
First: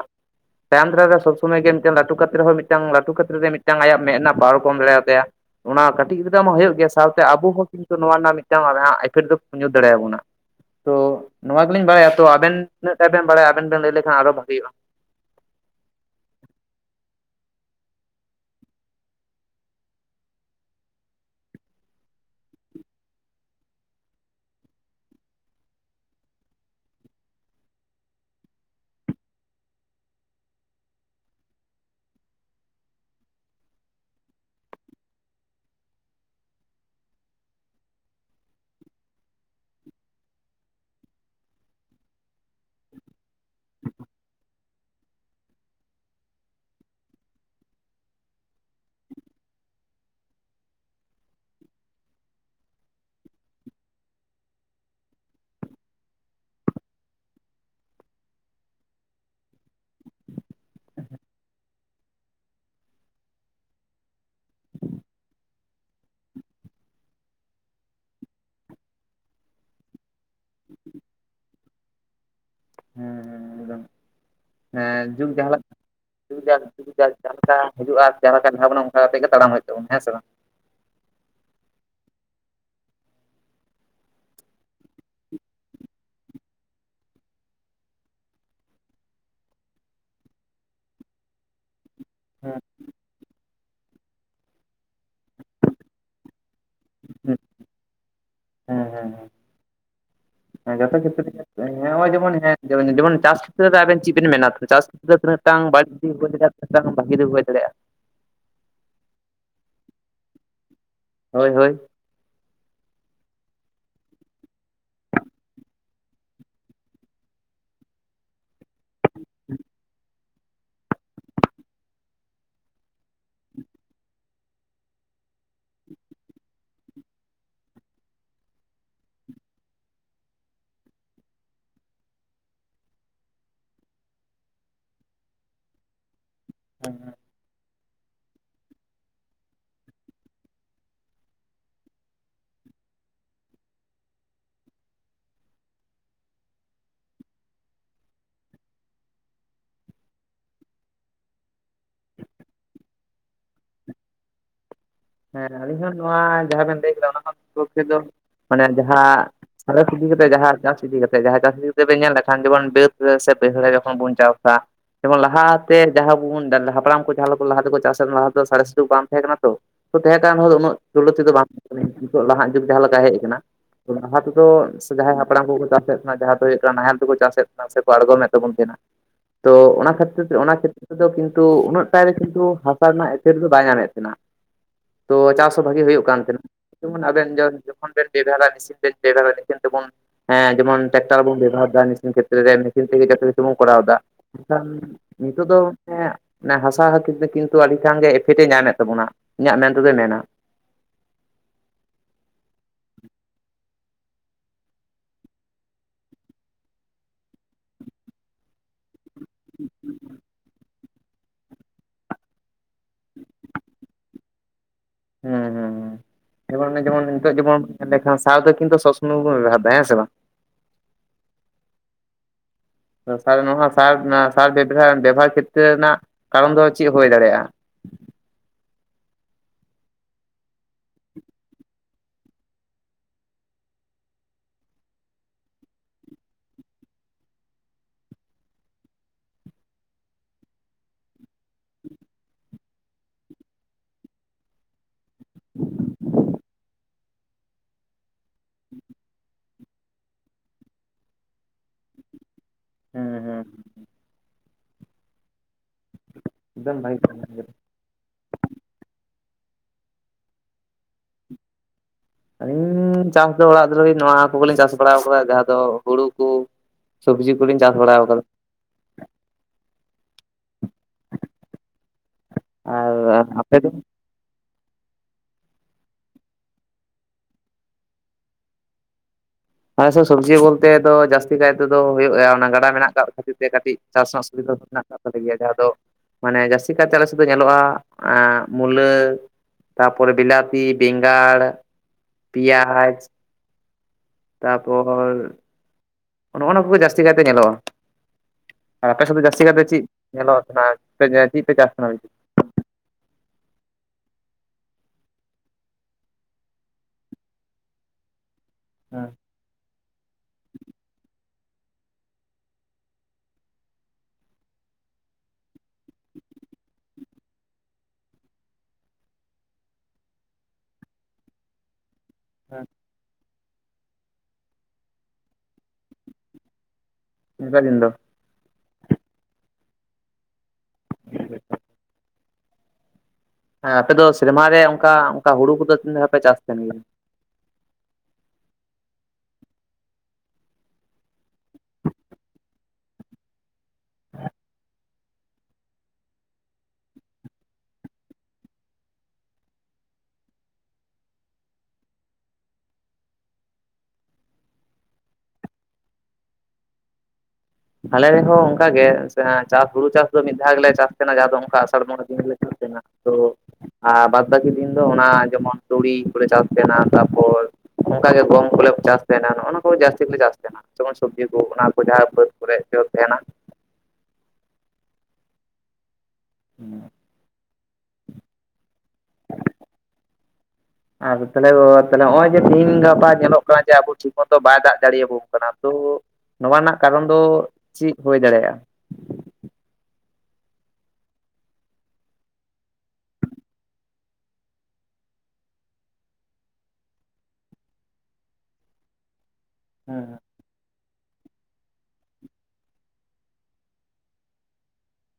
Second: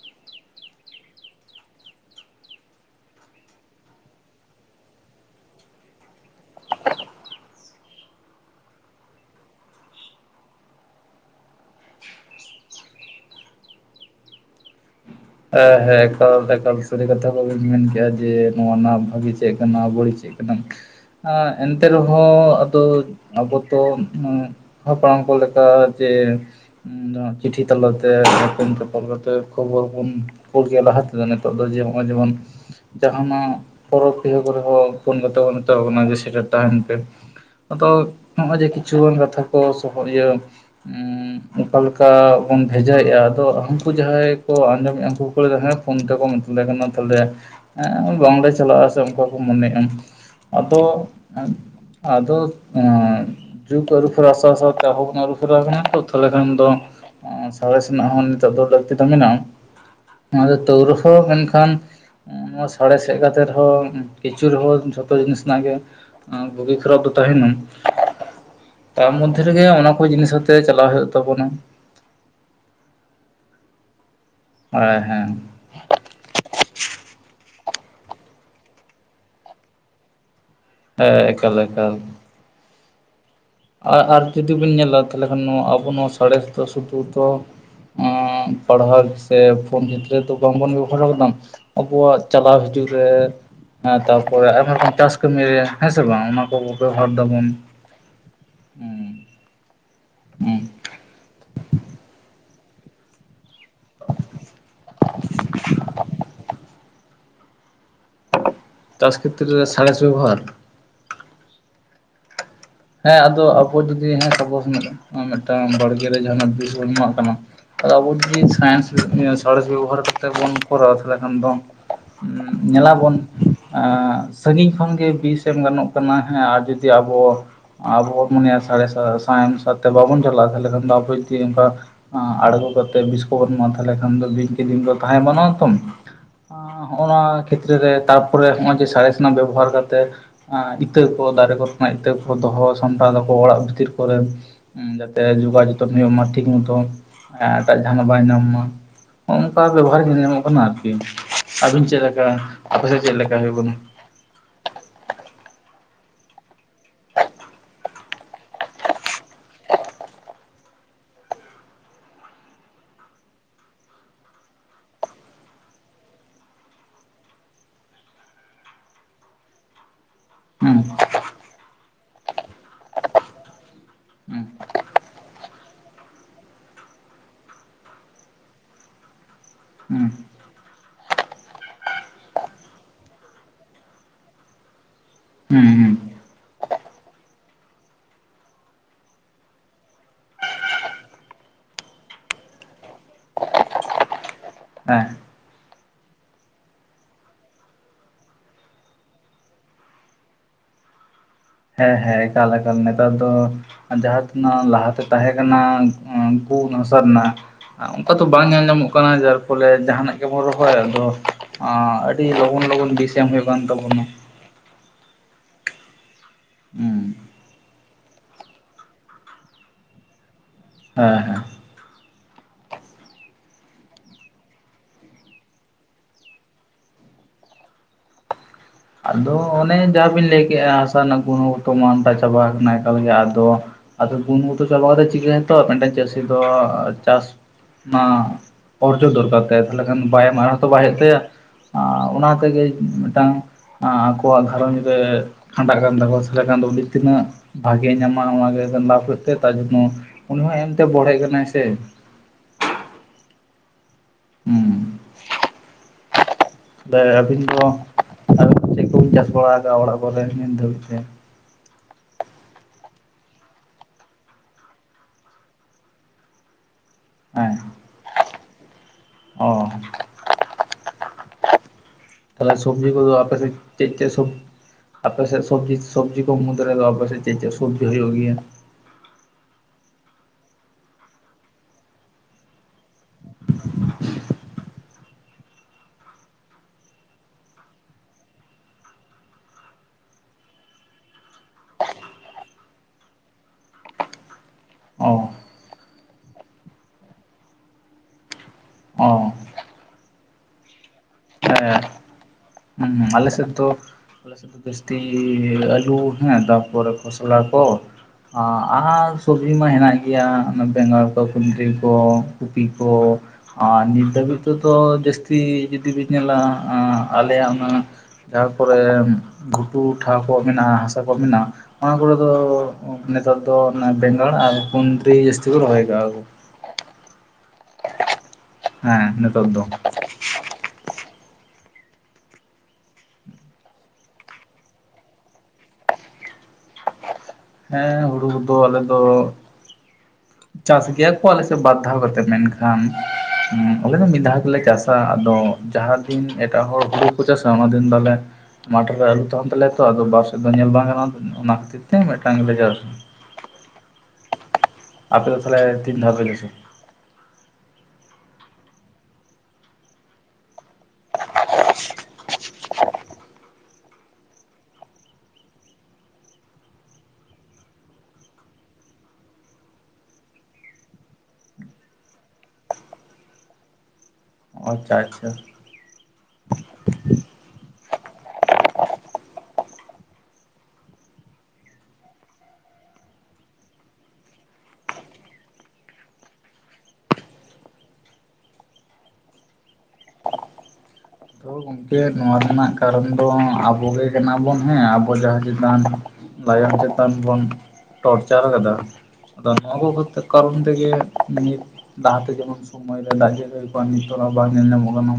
ᱛᱟᱭᱚᱢ ᱫᱟᱨᱟ ᱨᱮ ᱥᱚᱵᱽ ᱥᱚᱢᱚᱭ ᱜᱮ ᱢᱤᱫᱴᱟᱝ ᱞᱟᱹᱴᱩ ᱠᱷᱮᱛᱨᱮ ᱨᱮᱦᱚ ᱢᱤᱫᱴᱟᱝ ᱞᱟᱹᱴᱩ ᱠᱷᱮᱛᱨᱮ ᱨᱮ ᱢᱤᱫᱴᱟᱝ ᱟᱭᱟᱜ ᱢᱮᱫ ᱨᱮᱱᱟᱜ ᱯᱟᱣᱨ ᱠᱚᱢ ᱫᱟᱲᱮ ᱟᱛᱟᱭᱟ ᱚᱱᱟ ᱠᱟᱹᱴᱤᱡ ᱜᱤᱫᱽᱨᱟᱹ ᱢᱟ ᱦᱩᱭᱩᱜ ᱜᱮᱭᱟ ᱥᱟᱶᱛᱮ ᱟᱵᱚ ᱦᱚᱸ ᱛᱩ ᱱᱚᱣᱟ ᱨᱮᱱᱟᱜ ᱢᱤᱫᱴᱟᱝ ᱤᱯᱷᱮᱠᱴ ᱫᱚ ᱧᱩᱨ ᱫᱟᱲᱮ ᱭᱟᱵᱚᱱᱟ ᱛᱚ ᱱᱚᱣᱟ ᱜᱮᱞᱤᱧ ᱵᱟᱲᱟᱭᱟ ᱛᱚ ᱟᱵᱮᱱ ᱩᱱᱟᱹᱴᱟ ᱵᱮᱱ ᱵᱟᱲᱟᱭ ᱟᱵᱮᱱ ᱵᱮᱱ ᱞᱟᱹᱭ ᱞᱮᱠᱷᱟᱱ ᱟᱨᱦᱚ ᱵᱷᱟᱹᱜᱮ ᱦᱩᱭᱩᱜᱼᱟ ᱦᱮ ᱦᱮᱸ ᱮᱠᱟᱞ ᱮᱠᱟᱞ ᱥᱟᱹᱨᱤ ᱠᱟᱛᱷᱟ ᱵᱮᱱ ᱢᱮᱱ ᱠᱮᱫᱟ ᱡᱮ ᱱᱚᱣᱟ ᱨᱮᱱᱟᱜ ᱵᱷᱟᱹᱜᱤ ᱪᱮᱫ ᱠᱟᱱᱟ ᱵᱟᱹᱲᱤᱡ ᱪᱮᱫ ᱮᱱᱛᱮ ᱨᱮᱦᱚᱸ ᱟᱫᱚ ᱟᱵᱚ ᱛᱚ ᱦᱟᱯᱲᱟᱢ ᱠᱚ ᱞᱮᱠᱟ ᱡᱮ ᱪᱤᱴᱷᱤ ᱛᱟᱞᱟᱛᱮ ᱮᱯᱮᱢᱪᱟᱯᱟᱞ ᱠᱟᱛᱮ ᱠᱷᱚᱵᱚᱨ ᱵᱚᱱ ᱠᱩᱞ ᱠᱮᱭᱟ ᱞᱟᱦᱟ ᱛᱮᱫᱚ ᱱᱤᱛᱚᱜ ᱫᱚ ᱡᱮ ᱱᱚᱜᱼᱚᱭ ᱡᱮᱢᱚᱱ ᱡᱟᱦᱱᱟᱜ ᱯᱚᱨᱚᱵᱽ ᱯᱤᱦᱟᱹ ᱠᱚᱨᱮ ᱦᱚᱸ ᱯᱷᱳᱱ ᱠᱟᱛᱮ ᱵᱚᱱ ᱢᱮᱛᱟ ᱟᱠᱚ ᱠᱟᱱᱟ ᱥᱮᱴᱮᱨ ᱛᱟᱦᱮᱱ ᱯᱮ ᱟᱫᱚ ᱱᱚᱜᱼᱚᱭ ᱡᱮ ᱠᱤᱪᱷᱩᱜᱟᱱ ᱠᱟᱛᱷᱟ ᱠᱚ ᱥᱚᱦᱚᱡᱮ ᱚᱠᱟᱞᱮᱠᱟ ᱵᱚᱱ ᱵᱷᱮᱡᱟᱭᱮᱫᱼᱟ ᱟᱫᱚ ᱩᱱᱠᱩ ᱡᱟᱸᱦᱟᱭ ᱠᱚ ᱩᱱᱠᱩ ᱠᱚ ᱞᱟᱭ ᱫᱟ ᱯᱷᱳᱱ ᱛᱮᱠᱚ ᱢᱮᱛᱟᱞᱮ ᱠᱟᱱᱟ ᱛᱟᱦᱚᱞᱮ ᱮᱸ ᱵᱟᱝᱞᱮ ᱪᱟᱞᱟᱜᱼᱟ ᱥᱮ ᱚᱱᱠᱟ ᱠᱚ ᱢᱚᱱᱮᱜᱼᱟ ᱟᱫᱚ ᱟᱫᱚ ᱮᱸ ᱡᱩᱜᱽ ᱟᱹᱨᱩᱯᱷᱮᱨᱟ ᱥᱟᱶ ᱥᱟᱶᱛᱮ ᱟᱵᱚ ᱦᱚᱵᱚᱱ ᱟᱹᱨᱩᱯᱷᱮᱨᱣ ᱟᱠᱟᱱᱟ ᱛᱚ ᱛᱟᱦᱚᱞᱮ ᱠᱷᱟᱱ ᱫᱚ ᱥᱟᱬᱮᱥ ᱨᱮᱱᱟᱜ ᱦᱚᱸ ᱱᱤᱛᱚᱜ ᱫᱚ ᱞᱟᱹᱠᱛᱤ ᱫᱚ ᱢᱮᱱᱟᱜᱼᱟ ᱱᱚᱣᱟ ᱫᱚ ᱛᱟᱹᱣᱨᱮᱦᱚᱸ ᱢᱮᱱᱠᱷᱟᱱ ᱱᱚᱣᱟ ᱥᱟᱬᱮᱥ ᱦᱮᱡ ᱠᱟᱛᱮᱜ ᱨᱮᱦᱚᱸ ᱠᱤᱪᱩ ᱨᱮᱦᱚᱸ ᱡᱷᱚᱛᱚ ᱡᱤᱱᱤᱥ ᱨᱮᱱᱟᱜ ᱜᱮ ᱵᱩᱜᱤ ᱠᱷᱟᱨᱟᱯ ᱫᱚ ᱛᱟᱦᱮᱸᱱᱟ ᱛᱟᱨ ᱢᱚᱫᱫᱷᱮ ᱨᱮᱜᱮ ᱚᱱᱟ ᱠᱚ ᱡᱤᱱᱤᱥ ᱟᱛᱮ ᱪᱟᱞᱟᱣ ᱦᱩᱭᱩᱜ ᱛᱟᱵᱚᱱᱟ ᱦᱮᱸ ᱦᱮᱸ ᱦᱮᱸ ᱡᱩᱜᱽ ᱡᱟᱸᱦᱟ ᱠᱩᱜᱽ ᱡᱟᱸᱦᱟ ᱞᱮᱠᱟ ᱦᱤᱡᱩᱜᱼᱟ ᱡᱟᱸᱦᱟ ᱞᱮᱠᱟ ᱮᱢᱟ ᱵᱚᱱᱟ ᱚᱱᱠᱟ ᱠᱟᱛᱮ ᱜᱮ ᱛᱟᱲᱢ ᱦᱩᱭᱩᱜ ᱛᱟᱵᱚᱱᱟ ᱦᱮᱸ ᱥᱮ ᱵᱟᱝ ᱦᱮᱸ ᱮᱠᱟᱞ ᱮᱠᱟᱞ ᱟᱨ ᱟᱨ ᱡᱩᱫᱤ ᱵᱤᱱ ᱧᱮᱞᱟ ᱛᱟᱦᱚᱞᱮ ᱠᱷᱟᱱ ᱱᱚᱣᱟ ᱟᱵᱚ ᱱᱚᱣᱟ ᱥᱟᱬᱮᱥ ᱫᱚ ᱥᱩᱫᱩ ᱛᱚ ᱯᱟᱲᱦᱟᱣ ᱥᱮ ᱯᱷᱳᱱ ᱠᱷᱮᱛᱨᱮ ᱫᱚ ᱵᱟᱝᱵᱚᱱ ᱵᱮᱵᱚᱦᱟᱨ ᱟᱠᱟᱫᱟ ᱟᱵᱚᱣᱟᱜ ᱦᱮᱸ ᱪᱟᱞᱟᱣ ᱦᱤᱡᱩᱜ ᱨᱮ ᱛᱟᱯᱚᱨ ᱟᱭᱢᱟ ᱨᱚᱠᱚᱢ ᱪᱟᱥ ᱠᱟᱹᱢᱤᱤ ᱨᱮ ᱦᱮᱸ ᱥᱮ ᱵᱟᱝ ᱚᱱᱟ ᱠᱚ ᱵᱮᱵᱚᱦᱟᱨ ᱦᱮᱸ ᱫᱟᱵᱚᱱ ᱦᱮᱸ ᱦᱩᱸ ᱦᱩᱸ ᱦᱮᱸ ᱡᱚᱛᱚ ᱠᱷᱮᱛᱚᱭ ᱡᱮᱢᱚᱱ ᱦᱮᱸ ᱡᱮᱮᱢᱚᱱ ᱪᱟᱥ ᱠᱷᱮᱛᱨᱮ ᱟᱵᱮᱱ ᱪᱮᱫᱵ ᱵᱮᱱ ᱢᱮᱱᱟᱚ ᱪᱟᱥ ᱢᱤᱫᱴᱟᱝ ᱵᱟᱹᱲ ᱫ ᱦᱩᱭ ᱫᱟᱲᱮᱼᱟ ᱢᱤᱫᱴᱟᱝ ᱵᱷᱟᱜᱤ ᱫ ᱦᱩᱭ ᱫᱟᱲᱮᱭᱟᱜᱼᱟ ᱪᱟᱥ ᱠᱷᱮᱛᱨᱮ ᱥᱟᱬ ᱵᱮᱵᱚᱦᱟᱨ ᱦᱳᱭ ᱦᱳᱭ ᱦᱮᱸ ᱟᱫᱚ ᱟᱵᱚ ᱡᱩᱚᱫᱤ ᱦᱮᱸ ᱟᱵᱚ ᱢᱤᱫᱴᱟᱝ ᱵᱟᱲᱜᱮ ᱨᱮ ᱡᱟᱦᱱᱟᱜ ᱵᱚᱱ ᱮᱢᱟᱜ ᱠᱟᱱᱟ ᱟᱵᱚ ᱡᱩᱫᱤ ᱥᱟᱬᱮᱱᱥ ᱥᱟᱬᱮᱥ ᱵᱮᱵᱚᱦᱟᱨ ᱠᱟᱛᱮᱮᱫ ᱵᱚᱱ ᱠᱚᱨᱟᱣᱟ ᱛᱟᱦᱚᱞᱮ ᱠᱷᱟᱱ ᱫᱚ ᱦᱩᱸ ᱧᱮᱞᱟᱵᱚᱱ ᱥᱟᱺᱜᱤᱧ ᱠᱷᱚᱱᱜᱮ ᱵᱤᱥ ᱮᱢ ᱜᱟᱱᱚᱜ ᱠᱟᱱᱟ ᱦᱮᱸ ᱟᱨ ᱡᱩᱫᱤ ᱟᱵᱚ ᱟᱵᱚ ᱵᱚᱱ ᱢᱚᱱᱮᱭᱟ ᱥᱟᱲᱮ ᱥᱟᱛᱛᱮ ᱵᱟᱵᱚᱱ ᱪᱟᱞᱟᱜᱼᱟ ᱛᱟᱦᱚᱞᱮ ᱠᱷᱟᱱ ᱫᱚ ᱟᱵᱚ ᱡᱚᱫᱫᱤ ᱚᱱᱠᱟ ᱟᱬᱜᱚ ᱠᱟᱛᱮᱜ ᱵᱤᱥ ᱠᱚᱵᱚᱱ ᱮᱣᱟ ᱛᱟᱦᱞᱮ ᱠᱷᱟᱱ ᱫᱚ ᱵᱤᱧᱠᱮ ᱫᱤᱱ ᱫᱚ ᱛᱟᱦᱮᱸ ᱵᱟᱱᱟᱩᱜ ᱟ ᱛᱚ ᱚᱱᱟ ᱠᱷᱮᱛᱨᱮ ᱨᱮ ᱛᱟᱨᱯᱚᱨᱮ ᱱᱚᱜ ᱚᱚᱭ ᱡᱮ ᱥᱟᱲᱮᱥᱱᱟᱜ ᱵᱮᱵᱚᱦᱟᱨ ᱠᱟᱛᱮ ᱤᱛᱟᱹ ᱠᱚ ᱫᱟᱨᱮ ᱠᱚᱨᱮᱱᱟᱜ ᱤᱛᱟᱹ ᱠᱚ ᱫᱚᱦᱚ ᱥᱟᱢᱴᱟᱣ ᱫᱟᱠᱚ ᱚᱲᱟᱜ ᱵᱷᱤᱛᱤᱨ ᱠᱚᱨᱮ ᱡᱟᱛᱮ ᱡᱚᱜᱟᱣ ᱡᱚᱛᱚᱱ ᱦᱩᱭᱩᱜ ᱢᱟ ᱴᱷᱤᱠ ᱢᱚᱛᱚ ᱦᱮᱸ ᱮᱴᱟᱜ ᱡᱟᱦᱟᱱᱟᱜ ᱵᱟᱭ ᱧᱟᱢ ᱢᱟ ᱱᱚᱝᱠᱟ ᱵᱮᱵᱚᱦᱟᱨ ᱜᱮ ᱧᱮᱞ ᱧᱟᱢᱚᱜ ᱠᱟᱱᱟ ᱟᱨᱠᱤ ᱟᱹᱵᱤᱱ ᱪᱮᱫᱠᱟ ᱟᱯᱮ ᱥᱮᱫ ᱪᱮᱫ ᱞᱮᱠᱟ ᱦᱩᱭᱩᱜ ᱠᱟᱱᱟ ᱦᱮᱸ ᱟᱹᱞᱤᱧ ᱦᱚᱸ ᱱᱚᱣᱟ ᱡᱟᱦᱟᱸ ᱵᱮᱱ ᱞᱟᱹᱭ ᱠᱮᱫᱟ ᱚᱱᱟ ᱦᱚᱸ ᱯᱚᱨᱟ ᱯᱩᱨᱤ ᱫᱚ ᱢᱟᱱᱮ ᱡᱟᱦᱟᱸ ᱟ ᱤᱫᱤ ᱠᱟᱛᱮ ᱡᱟᱦᱟᱸ ᱪᱟᱥ ᱤᱫᱤ ᱠᱟᱛᱮ ᱡᱟᱦᱟᱸ ᱪᱟᱥ ᱤᱫᱤ ᱠᱟᱛᱮᱵ ᱧᱮᱞ ᱞᱮᱠᱷᱟᱱ ᱡᱮᱢᱚᱱ ᱵᱟᱹᱫ ᱥᱮ ᱵᱟᱹᱭᱦᱟᱹᱲ ᱨᱮ ᱡᱚᱠᱷᱚᱱ ᱵᱚᱱ ᱪᱟᱥᱟ ᱡᱮᱢᱚᱱ ᱞᱟᱦᱟᱛᱮ ᱡᱟᱦᱟᱸ ᱵᱚᱱ ᱦᱟᱯᱲᱟᱢ ᱠᱚ ᱡᱟᱦᱟᱸ ᱞᱟᱦᱟ ᱛᱮᱠᱚ ᱪᱟᱥ ᱞᱟᱦᱟ ᱥᱟᱬᱮᱥ ᱵᱟᱝ ᱛᱟᱦᱮᱸ ᱠᱟᱱᱟ ᱛᱚ ᱛᱚ ᱛᱟᱦᱮᱸ ᱠᱟᱱᱟᱱ ᱨᱮᱦᱚᱸ ᱦᱩᱸ ᱩᱱᱟᱹᱜᱱᱚᱛ ᱫᱚ ᱵᱟᱝ ᱱᱤᱛᱚᱜ ᱞᱟᱦᱟᱜ ᱡᱩᱜᱽ ᱡᱟᱦᱟᱸᱮ ᱞᱮᱠᱟ ᱦᱮᱡ ᱟᱠᱟᱱᱟ ᱞᱟᱦᱟ ᱛᱮᱫᱚ ᱦᱩᱸ ᱥᱮ ᱡᱟᱦᱟᱸᱭ ᱦᱟᱯᱲᱟᱢ ᱠᱚᱠᱚ ᱪᱟᱥᱮᱫ ᱛᱟᱦᱮᱸᱟᱸ ᱫᱚ ᱦᱩᱭᱩᱜ ᱠᱟᱱᱟ ᱱᱟᱦᱮᱞ ᱛᱮᱠᱚ ᱪᱟᱥᱮᱫ ᱛᱟᱦᱮᱸ ᱠᱚ ᱟᱬᱜᱚᱢᱮᱫ ᱛᱟᱵᱚᱱ ᱛᱟᱦᱮᱱᱟ ᱛᱚ ᱚᱱᱟ ᱠᱷᱟᱹᱛᱤᱨ ᱛᱮ ᱫᱚ ᱠᱤᱱᱛᱩ ᱩᱱᱟᱹᱜ ᱴᱟᱭ ᱨᱮ ᱠᱤᱱᱛᱩ ᱦᱟᱥᱟ ᱨᱮᱱᱟᱜ ᱮᱯᱷᱮᱴ ᱫᱚ ᱵᱟᱭ ᱧᱟᱢᱮᱫ ᱛᱟᱦᱮᱱᱟ ᱛᱚ ᱪᱟᱥ ᱦᱚᱸ ᱦᱩᱸ ᱵᱷᱟᱜᱤ ᱦᱩᱸ ᱦᱩᱭᱩᱜ ᱠᱟᱱ ᱛᱟᱦᱮᱸ ᱡᱮᱢᱚᱱ ᱟᱵᱮᱱ ᱡ ᱡᱚᱠᱷ ᱵᱮᱱ ᱵᱮᱮᱵᱮᱞᱟ ᱱᱥᱤᱱ ᱵᱮᱮᱵᱮ ᱱᱤᱱ ᱫᱚᱵᱚᱱ ᱦᱮᱸ ᱡᱮᱢᱚᱱ ᱴᱨᱟᱠᱴᱟᱨ ᱵᱚᱱ ᱵᱮᱵᱚᱦᱟᱨ ᱫᱟ ᱢᱮᱥᱤᱱ ᱠᱷᱮᱛᱨᱮ ᱨᱮ ᱢᱮᱥᱤᱱ ᱛᱮᱜᱮ ᱡᱚᱛᱚ ᱠᱤᱪᱩ ᱵᱚᱱ ᱠᱚᱨᱟᱣ ᱮᱫᱟ ᱦᱮᱸ ᱱᱤᱛᱚᱜ ᱫᱚ ᱦᱟᱥᱟ ᱦᱟᱹᱠᱮᱛ ᱫᱚ ᱠᱤᱱᱛᱩ ᱟᱹᱰᱤ ᱠᱷᱟᱱᱜ ᱜᱮ ᱮᱯᱷᱮᱠᱮ ᱧᱟᱢᱮᱫ ᱛᱟᱵᱚᱱᱟ ᱤᱧᱟᱹᱜ ᱢᱮᱱᱛᱮᱫᱚᱭ ᱢᱮᱱᱟ ᱦᱮᱸ ᱦᱮᱸ ᱮᱠᱟᱞ ᱮᱠᱟᱞ ᱱᱮᱛᱟᱨ ᱫᱚ ᱟᱨ ᱡᱟᱦᱟᱸ ᱛᱤᱱᱟᱹᱜ ᱞᱟᱦᱟᱛᱮ ᱛᱟᱦᱮᱸ ᱠᱟᱱᱟ ᱩᱱᱠᱩ ᱦᱟᱥᱟ ᱨᱮᱱᱟᱜ ᱚᱱᱠᱟ ᱛᱚ ᱵᱟᱝ ᱧᱮᱞ ᱧᱟᱢᱚᱜ ᱠᱟᱱᱟ ᱡᱟᱨ ᱯᱷᱚᱞᱮ ᱡᱟᱦᱟᱱᱟᱜ ᱮᱵᱚᱱ ᱨᱚᱦᱚᱭ ᱟᱫᱚ ᱟᱹᱰᱤ ᱞᱚᱜᱚᱱ ᱞᱚᱜᱚᱱ ᱫᱤᱥ ᱮᱢ ᱦᱩᱭᱩᱜ ᱠᱟᱱ ᱛᱟᱵᱚᱱᱟ ᱦᱩᱸ ᱦᱩᱸ ᱦᱩᱸ ᱵ ᱡ ᱡᱚᱱ ᱦᱮᱸ ᱞᱮ ᱥᱟ ᱫᱚ ᱠᱤᱱᱛᱩ ᱥᱚᱥᱥᱢ ᱵᱮᱵᱫᱟ ᱦᱮᱸ ᱥᱮ ᱵᱟᱝ ᱦᱮᱸ ᱦᱮᱸ ᱥᱟᱨ ᱱᱚᱣᱟ ᱥᱟᱨ ᱥᱟᱨ ᱵᱮᱵᱚᱦᱟᱨ ᱠᱷᱮᱛᱨᱮ ᱨᱮᱱᱟᱜ ᱠᱟᱨᱚᱱ ᱫᱚ ᱪᱮᱫ ᱦᱩᱭᱳᱭ ᱫᱟᱲᱮᱭᱟᱜᱼᱟ ᱟᱫᱚ ᱚᱱᱮ ᱡᱟᱵᱤᱱ ᱞᱟᱹᱭ ᱠᱮᱫᱮᱜᱼᱟ ᱦᱟᱥᱟ ᱨᱮᱱᱟᱜ ᱜᱩᱱᱚᱛᱚ ᱢᱟᱱᱴᱟ ᱪᱟᱵᱟ ᱠᱟᱱᱟ ᱮᱠᱟᱞᱜᱮ ᱟᱫᱚ ᱟᱫᱚ ᱜᱩᱱ ᱜᱩᱴᱩ ᱪᱟᱵᱟ ᱠᱟᱛᱮᱫ ᱪᱤᱠᱟᱹᱭ ᱛᱚ ᱢᱤᱫᱴᱟᱝ ᱪᱟᱹᱥᱤ ᱫᱚ ᱪᱟᱥ ᱚᱱᱟ ᱚᱨᱡᱚ ᱫᱚᱨᱠᱟᱨ ᱛᱟᱭᱟ ᱛᱟᱦᱚᱞᱮ ᱠᱷᱟᱱ ᱵᱟᱭ ᱟᱨᱛᱚ ᱵᱟᱭ ᱦᱩᱭᱩᱜ ᱛᱟᱭᱟ ᱟᱨ ᱚᱱᱟ ᱛᱮᱜᱮ ᱢᱤᱫᱴᱟᱝ ᱟᱠᱚᱣᱟᱜ ᱜᱷᱟᱨᱚᱸᱡᱽ ᱨᱮ ᱠᱷᱟᱸᱰᱟᱜ ᱠᱟᱱ ᱛᱟᱠᱚᱣᱟ ᱛᱟᱦᱞᱮ ᱠᱷᱟᱱ ᱫᱚ ᱟᱹᱰᱤ ᱛᱤᱱᱟᱹᱜ ᱵᱷᱟᱜᱮ ᱧᱟᱢᱟ ᱚᱱᱟᱜᱮ ᱞᱟᱵᱷ ᱦᱩᱭᱩᱜ ᱛᱮ ᱛᱟᱨ ᱡᱚᱱᱚ ᱩᱱᱤ ᱦᱚᱸ ᱮᱢᱛᱮ ᱵᱚᱲᱦᱮᱡ ᱠᱟᱱᱟᱭ ᱥᱮ ᱦᱮᱸ ᱦᱮᱸ ᱦᱮᱸ ᱮᱠᱫᱚᱢ ᱵᱷᱟᱜᱮ ᱠᱟᱛᱷᱟ ᱵᱮᱱ ᱞᱟᱹᱭ ᱠᱮᱫᱟ᱾ ᱟᱹᱵᱤᱱ ᱫᱚ ᱪᱮᱫ ᱠᱚᱵᱤᱱ ᱪᱟᱥ ᱵᱟᱲᱟ ᱟᱠᱟᱜ ᱚᱲᱟᱜ ᱠᱚᱨᱮ ᱱᱤᱛ ᱫᱷᱟᱹᱵᱤᱡ ᱛᱮ ᱟᱹᱞᱤᱧ ᱪᱟᱥ ᱫᱚ ᱚᱲᱟᱜ ᱫᱩᱣ ᱱᱚᱣᱟ ᱠᱚᱜᱮᱞᱤᱧ ᱪᱟᱥ ᱵᱟᱲᱟᱣ ᱟᱠᱟᱫᱟ ᱡᱟᱦᱟᱸ ᱫᱚ ᱦᱩᱲᱩ ᱠᱚ ᱥᱚᱵᱽᱡᱤ ᱦᱮᱸ ᱠᱚᱞᱤᱧ ᱪᱟᱥ ᱵᱟᱲᱟ ᱟᱠᱟᱫᱟ ᱚ ᱛᱟᱦᱚᱞᱮ ᱥᱚᱵᱽᱡᱤ ᱟᱨ ᱠᱚᱫᱚ ᱟᱯᱮ ᱥᱮᱫ ᱫᱚ? ᱪᱮᱫ ᱪᱮᱫ ᱥᱚᱵ ᱟᱯᱮ ᱥᱮᱫ ᱥᱚᱵᱽᱡᱤ ᱥᱚᱵᱽᱡᱤ ᱠᱚ ᱢᱩᱫᱽ ᱨᱮ ᱫᱚ ᱟᱯᱮᱥᱮᱫ ᱪᱮᱫ ᱪᱮᱫ ᱥᱚᱵᱽᱡᱤ ᱦᱳᱭᱳᱜ ᱜᱮᱭᱟ ᱟᱞᱮ ᱥᱮᱫ ᱥᱚᱵᱽᱡᱤ ᱵᱚᱞᱛᱮ ᱫᱚ ᱡᱟᱹᱥᱛᱤ ᱠᱟᱭ ᱛᱮᱫᱚ ᱦᱩᱭᱩᱜᱼᱟ ᱚᱱᱟ ᱜᱟᱰᱟ ᱢᱮᱱᱟᱜ ᱠᱟᱜ ᱠᱷᱟᱹᱛᱤᱨ ᱛᱮ ᱠᱟᱹᱴᱤᱡ ᱪᱟᱥ ᱨᱮᱱᱟᱜ ᱥᱩᱵᱤᱫᱟ ᱢᱮᱱᱟᱜ-ᱟ ᱜᱮᱭᱟ ᱡᱟᱦᱟᱸ ᱫᱚ ᱢᱟᱱᱮ ᱡᱟᱹᱥᱛᱤ ᱠᱟᱭᱛᱮ ᱟᱞᱮ ᱥᱮᱫ ᱫᱚ ᱧᱮᱞᱚᱜᱼᱟ ᱮ ᱢᱩᱞᱟᱹ ᱛᱟᱯᱚᱨᱮ ᱵᱤᱞᱛᱤ ᱵᱮᱸᱜᱟᱲ ᱯᱮᱭᱟᱡᱽ ᱛᱟᱯᱚᱨ ᱚ ᱱᱚᱜᱱᱟ ᱠᱚᱜᱮ ᱡᱟᱹᱥᱛᱤ ᱠᱟᱭᱛᱮ ᱧᱮᱞᱚᱜᱼᱟ ᱟᱨ ᱟᱯᱮ ᱚ ᱥᱮᱫ ᱡᱟᱹᱥᱛᱤ ᱜᱟᱨ ᱛᱮ ᱪᱮᱫ ᱧᱮᱞᱚᱜ ᱛᱟᱦᱮᱫ-ᱟ ᱪᱮᱫ ᱯᱮ ᱪᱟᱥ ᱛᱟᱦᱮᱱ-ᱟ ᱦᱮᱸ ᱟᱞᱮ ᱥᱮᱫ ᱫᱚ ᱡᱟᱹᱥᱛᱤ ᱟᱹᱞᱩ ᱦᱮᱸ ᱛᱟᱯᱚᱨᱮ ᱠᱷᱚᱥᱞᱟ ᱠᱚ ᱟ ᱟᱨ ᱦᱮᱸ ᱥᱚᱵᱽᱡᱤ ᱢᱟ ᱦᱮᱱᱟᱜ ᱜᱮᱭᱟ ᱚᱱᱟ ᱵᱮᱸᱜᱟᱲ ᱠᱚ ᱠᱩᱫᱽᱨᱤ ᱠᱚ ᱠᱚᱯᱤ ᱠᱚ ᱟᱨ ᱱᱤᱛ ᱫᱷᱟᱹᱵᱤᱡ ᱛᱮᱫᱚ ᱡᱟᱹᱥᱛᱤ ᱡᱩᱫᱤ ᱵᱤᱱ ᱧᱮᱞᱟ ᱟᱞᱮᱭᱟᱜ ᱚᱱᱟ ᱛᱟᱯᱚᱨᱮ ᱜᱷᱩᱴᱩ ᱴᱷᱟᱶ ᱠᱚ ᱢᱮᱱᱟᱜᱼᱟ ᱦᱟᱥᱟ ᱠᱚ ᱢᱮᱱᱟᱜᱼᱟ ᱚᱱᱟ ᱠᱚᱨᱮ ᱫᱚ ᱦᱮᱸ ᱱᱮᱛᱟᱨ ᱫᱚ ᱚᱱᱟ ᱵᱮᱸᱜᱟᱲ ᱟᱨ ᱠᱩᱫᱽᱨᱤ ᱡᱟᱹᱥᱛᱤ ᱠᱚ ᱨᱚᱦᱚᱭ ᱠᱟᱜ ᱠᱚ [unintelligible] ᱦᱮᱸ ᱱᱤᱛᱚᱜ ᱫᱚ [unintelligible] ᱦᱮᱸ ᱟᱯᱮ ᱫᱚ ᱥᱮᱨᱢᱟ ᱨᱮ ᱚᱱᱠᱟ ᱚᱱᱠᱟ ᱦᱩᱲᱩ ᱠᱚᱫᱚ ᱛᱤᱱ ᱫᱷᱟᱣ ᱯᱮ ᱪᱟᱥ ᱛᱟᱦᱮᱱ ᱜᱮᱭᱟ ᱦᱮᱸ ᱦᱩᱲᱩ ᱠᱚᱫᱚ ᱟᱞᱮ ᱫᱚ [unintelligible] ᱪᱟᱥ ᱜᱮᱭᱟ ᱠᱚ ᱟᱞᱮᱥᱮᱫ ᱵᱟᱨ ᱫᱷᱟᱣ ᱠᱟᱛᱮᱫ ᱢᱮᱱᱠᱷᱟᱱ ᱟᱞᱮ ᱫᱚ ᱢᱤᱫ ᱫᱷᱟᱣ ᱜᱮᱞᱮ ᱪᱟᱥᱟ ᱟᱫᱚ ᱡᱟᱦᱟᱸ ᱫᱤᱱ ᱮᱴᱟᱜ ᱦᱚᱲ ᱦᱩᱲᱩ ᱠᱚ ᱪᱟᱥᱟ ᱚᱱᱟ ᱫᱤᱱ ᱟᱞᱮ ᱢᱟᱴ ᱨᱮ ᱟᱹᱞᱩ ᱛᱟᱦᱮᱱ ᱛᱟᱞᱮᱭᱟ ᱛᱚ ᱟᱫᱚ ᱵᱟᱨ ᱥᱮᱫ ᱫᱚ ᱧᱮᱞ ᱵᱟᱝ ᱜᱟᱱᱚᱜ-ᱟ ᱚᱱᱟ ᱠᱷᱟᱹᱛᱤᱨ ᱛᱮ ᱟᱯᱮ ᱫᱚ ᱛᱟᱦᱚᱞᱮ ᱛᱤᱱ ᱵᱟᱨ ᱫᱷᱟᱣ ᱯᱮ ᱪᱟᱥ ᱟ ᱟᱞᱮ ᱨᱮᱦᱚᱸ ᱚᱱᱠᱟ ᱜᱮ ᱥᱮ ᱪᱟᱥ ᱦᱩᱲᱩ ᱪᱟᱥ ᱫᱚ ᱢᱤᱫ ᱫᱷᱟᱣ ᱜᱮᱞᱮ ᱪᱟᱥ ᱛᱟᱦᱮᱱᱟ ᱡᱟᱦᱟᱸ ᱫᱚ ᱚᱱᱠᱟ ᱟᱥᱟᱲ ᱵᱚᱸᱜᱟ ᱫᱤᱱ ᱱᱚᱛᱮ ᱱᱟᱜ ᱫᱚ ᱟᱨ ᱵᱟᱫ ᱵᱟᱹᱠᱤ ᱫᱤᱱ ᱫᱚ ᱚᱱᱟ ᱡᱮᱢᱚᱱ ᱛᱩᱲᱤ ᱠᱚᱞᱮ ᱪᱟᱥ ᱛᱟᱦᱮᱱᱟ ᱛᱟᱯᱚᱨ ᱚᱱᱠᱟ ᱜᱮ ᱜᱚᱢ ᱠᱚᱞᱮ ᱪᱟᱥ ᱛᱟᱦᱮᱱᱟ ᱱᱚᱜᱱᱟ ᱠᱚ ᱡᱟᱹᱥᱛᱤ ᱜᱮᱞᱮ ᱪᱟᱥ ᱛᱟᱦᱮᱱᱟ ᱡᱮᱢᱚᱱ ᱥᱚᱵᱽᱡᱤ ᱠᱚ ᱚᱱᱟ ᱠᱚ ᱡᱟᱦᱟᱸ ᱠᱚᱨᱮᱪᱩᱨ ᱛᱟᱦᱮᱱᱟ ᱟᱪᱪᱷᱟ ᱟᱪᱪᱷᱟ ᱦᱩᱸ ᱟᱫᱚ ᱛᱟᱦᱚᱞᱮ ᱱᱚᱜᱼᱚᱭ ᱡᱮ ᱛᱮᱦᱤᱧ ᱜᱟᱯᱟ ᱧᱮᱞᱚᱜ ᱠᱟᱱᱟ ᱡᱮ ᱟᱵᱚ ᱴᱷᱤᱠ ᱢᱚᱛᱚ ᱵᱟᱭ ᱫᱟᱜ ᱫᱟᱲᱮᱭᱟᱵᱚᱱ ᱠᱟᱱᱟ ᱛᱚ ᱱᱚᱣᱟ ᱨᱮᱱᱟᱜ ᱠᱟᱨᱚᱱ ᱫᱚ ᱪᱮᱫ ᱦᱩᱭ ᱫᱟᱲᱮᱭᱟᱜᱼᱟ? ᱛᱚ ᱜᱚᱝᱠᱮ ᱱᱚᱣᱟ ᱨᱮᱱᱟᱜ ᱠᱟᱨᱚᱱ ᱫᱚ ᱟᱵᱚᱜ ᱜᱮ ᱠᱟᱱᱟ ᱵᱚᱱ ᱦᱮᱸ ᱟᱵᱚ ᱡᱟᱦᱟᱸ ᱪᱮᱛᱟᱱ ᱞᱟᱭᱚᱝ ᱪᱮᱛᱟᱱ ᱵᱚᱱ ᱴᱚᱨᱪᱟᱨ ᱟᱠᱟᱫᱟ ᱱᱚᱣᱟ ᱠᱚ ᱦᱮᱸ ᱦᱚᱛᱮ ᱠᱟᱨᱚᱱ ᱛᱮᱜᱮ ᱱᱤᱛ ᱞᱟᱦᱟᱛᱮ ᱡᱮᱢᱚᱱ ᱥᱚᱢᱚᱭ ᱨᱮ ᱫᱟᱜ ᱡᱟᱹᱲᱤ ᱠᱚᱜᱼᱟ ᱱᱤᱛᱚᱜ ᱢᱟ ᱵᱟᱝ ᱧᱮᱞ ᱧᱟᱢᱚᱜ ᱠᱟᱱᱟ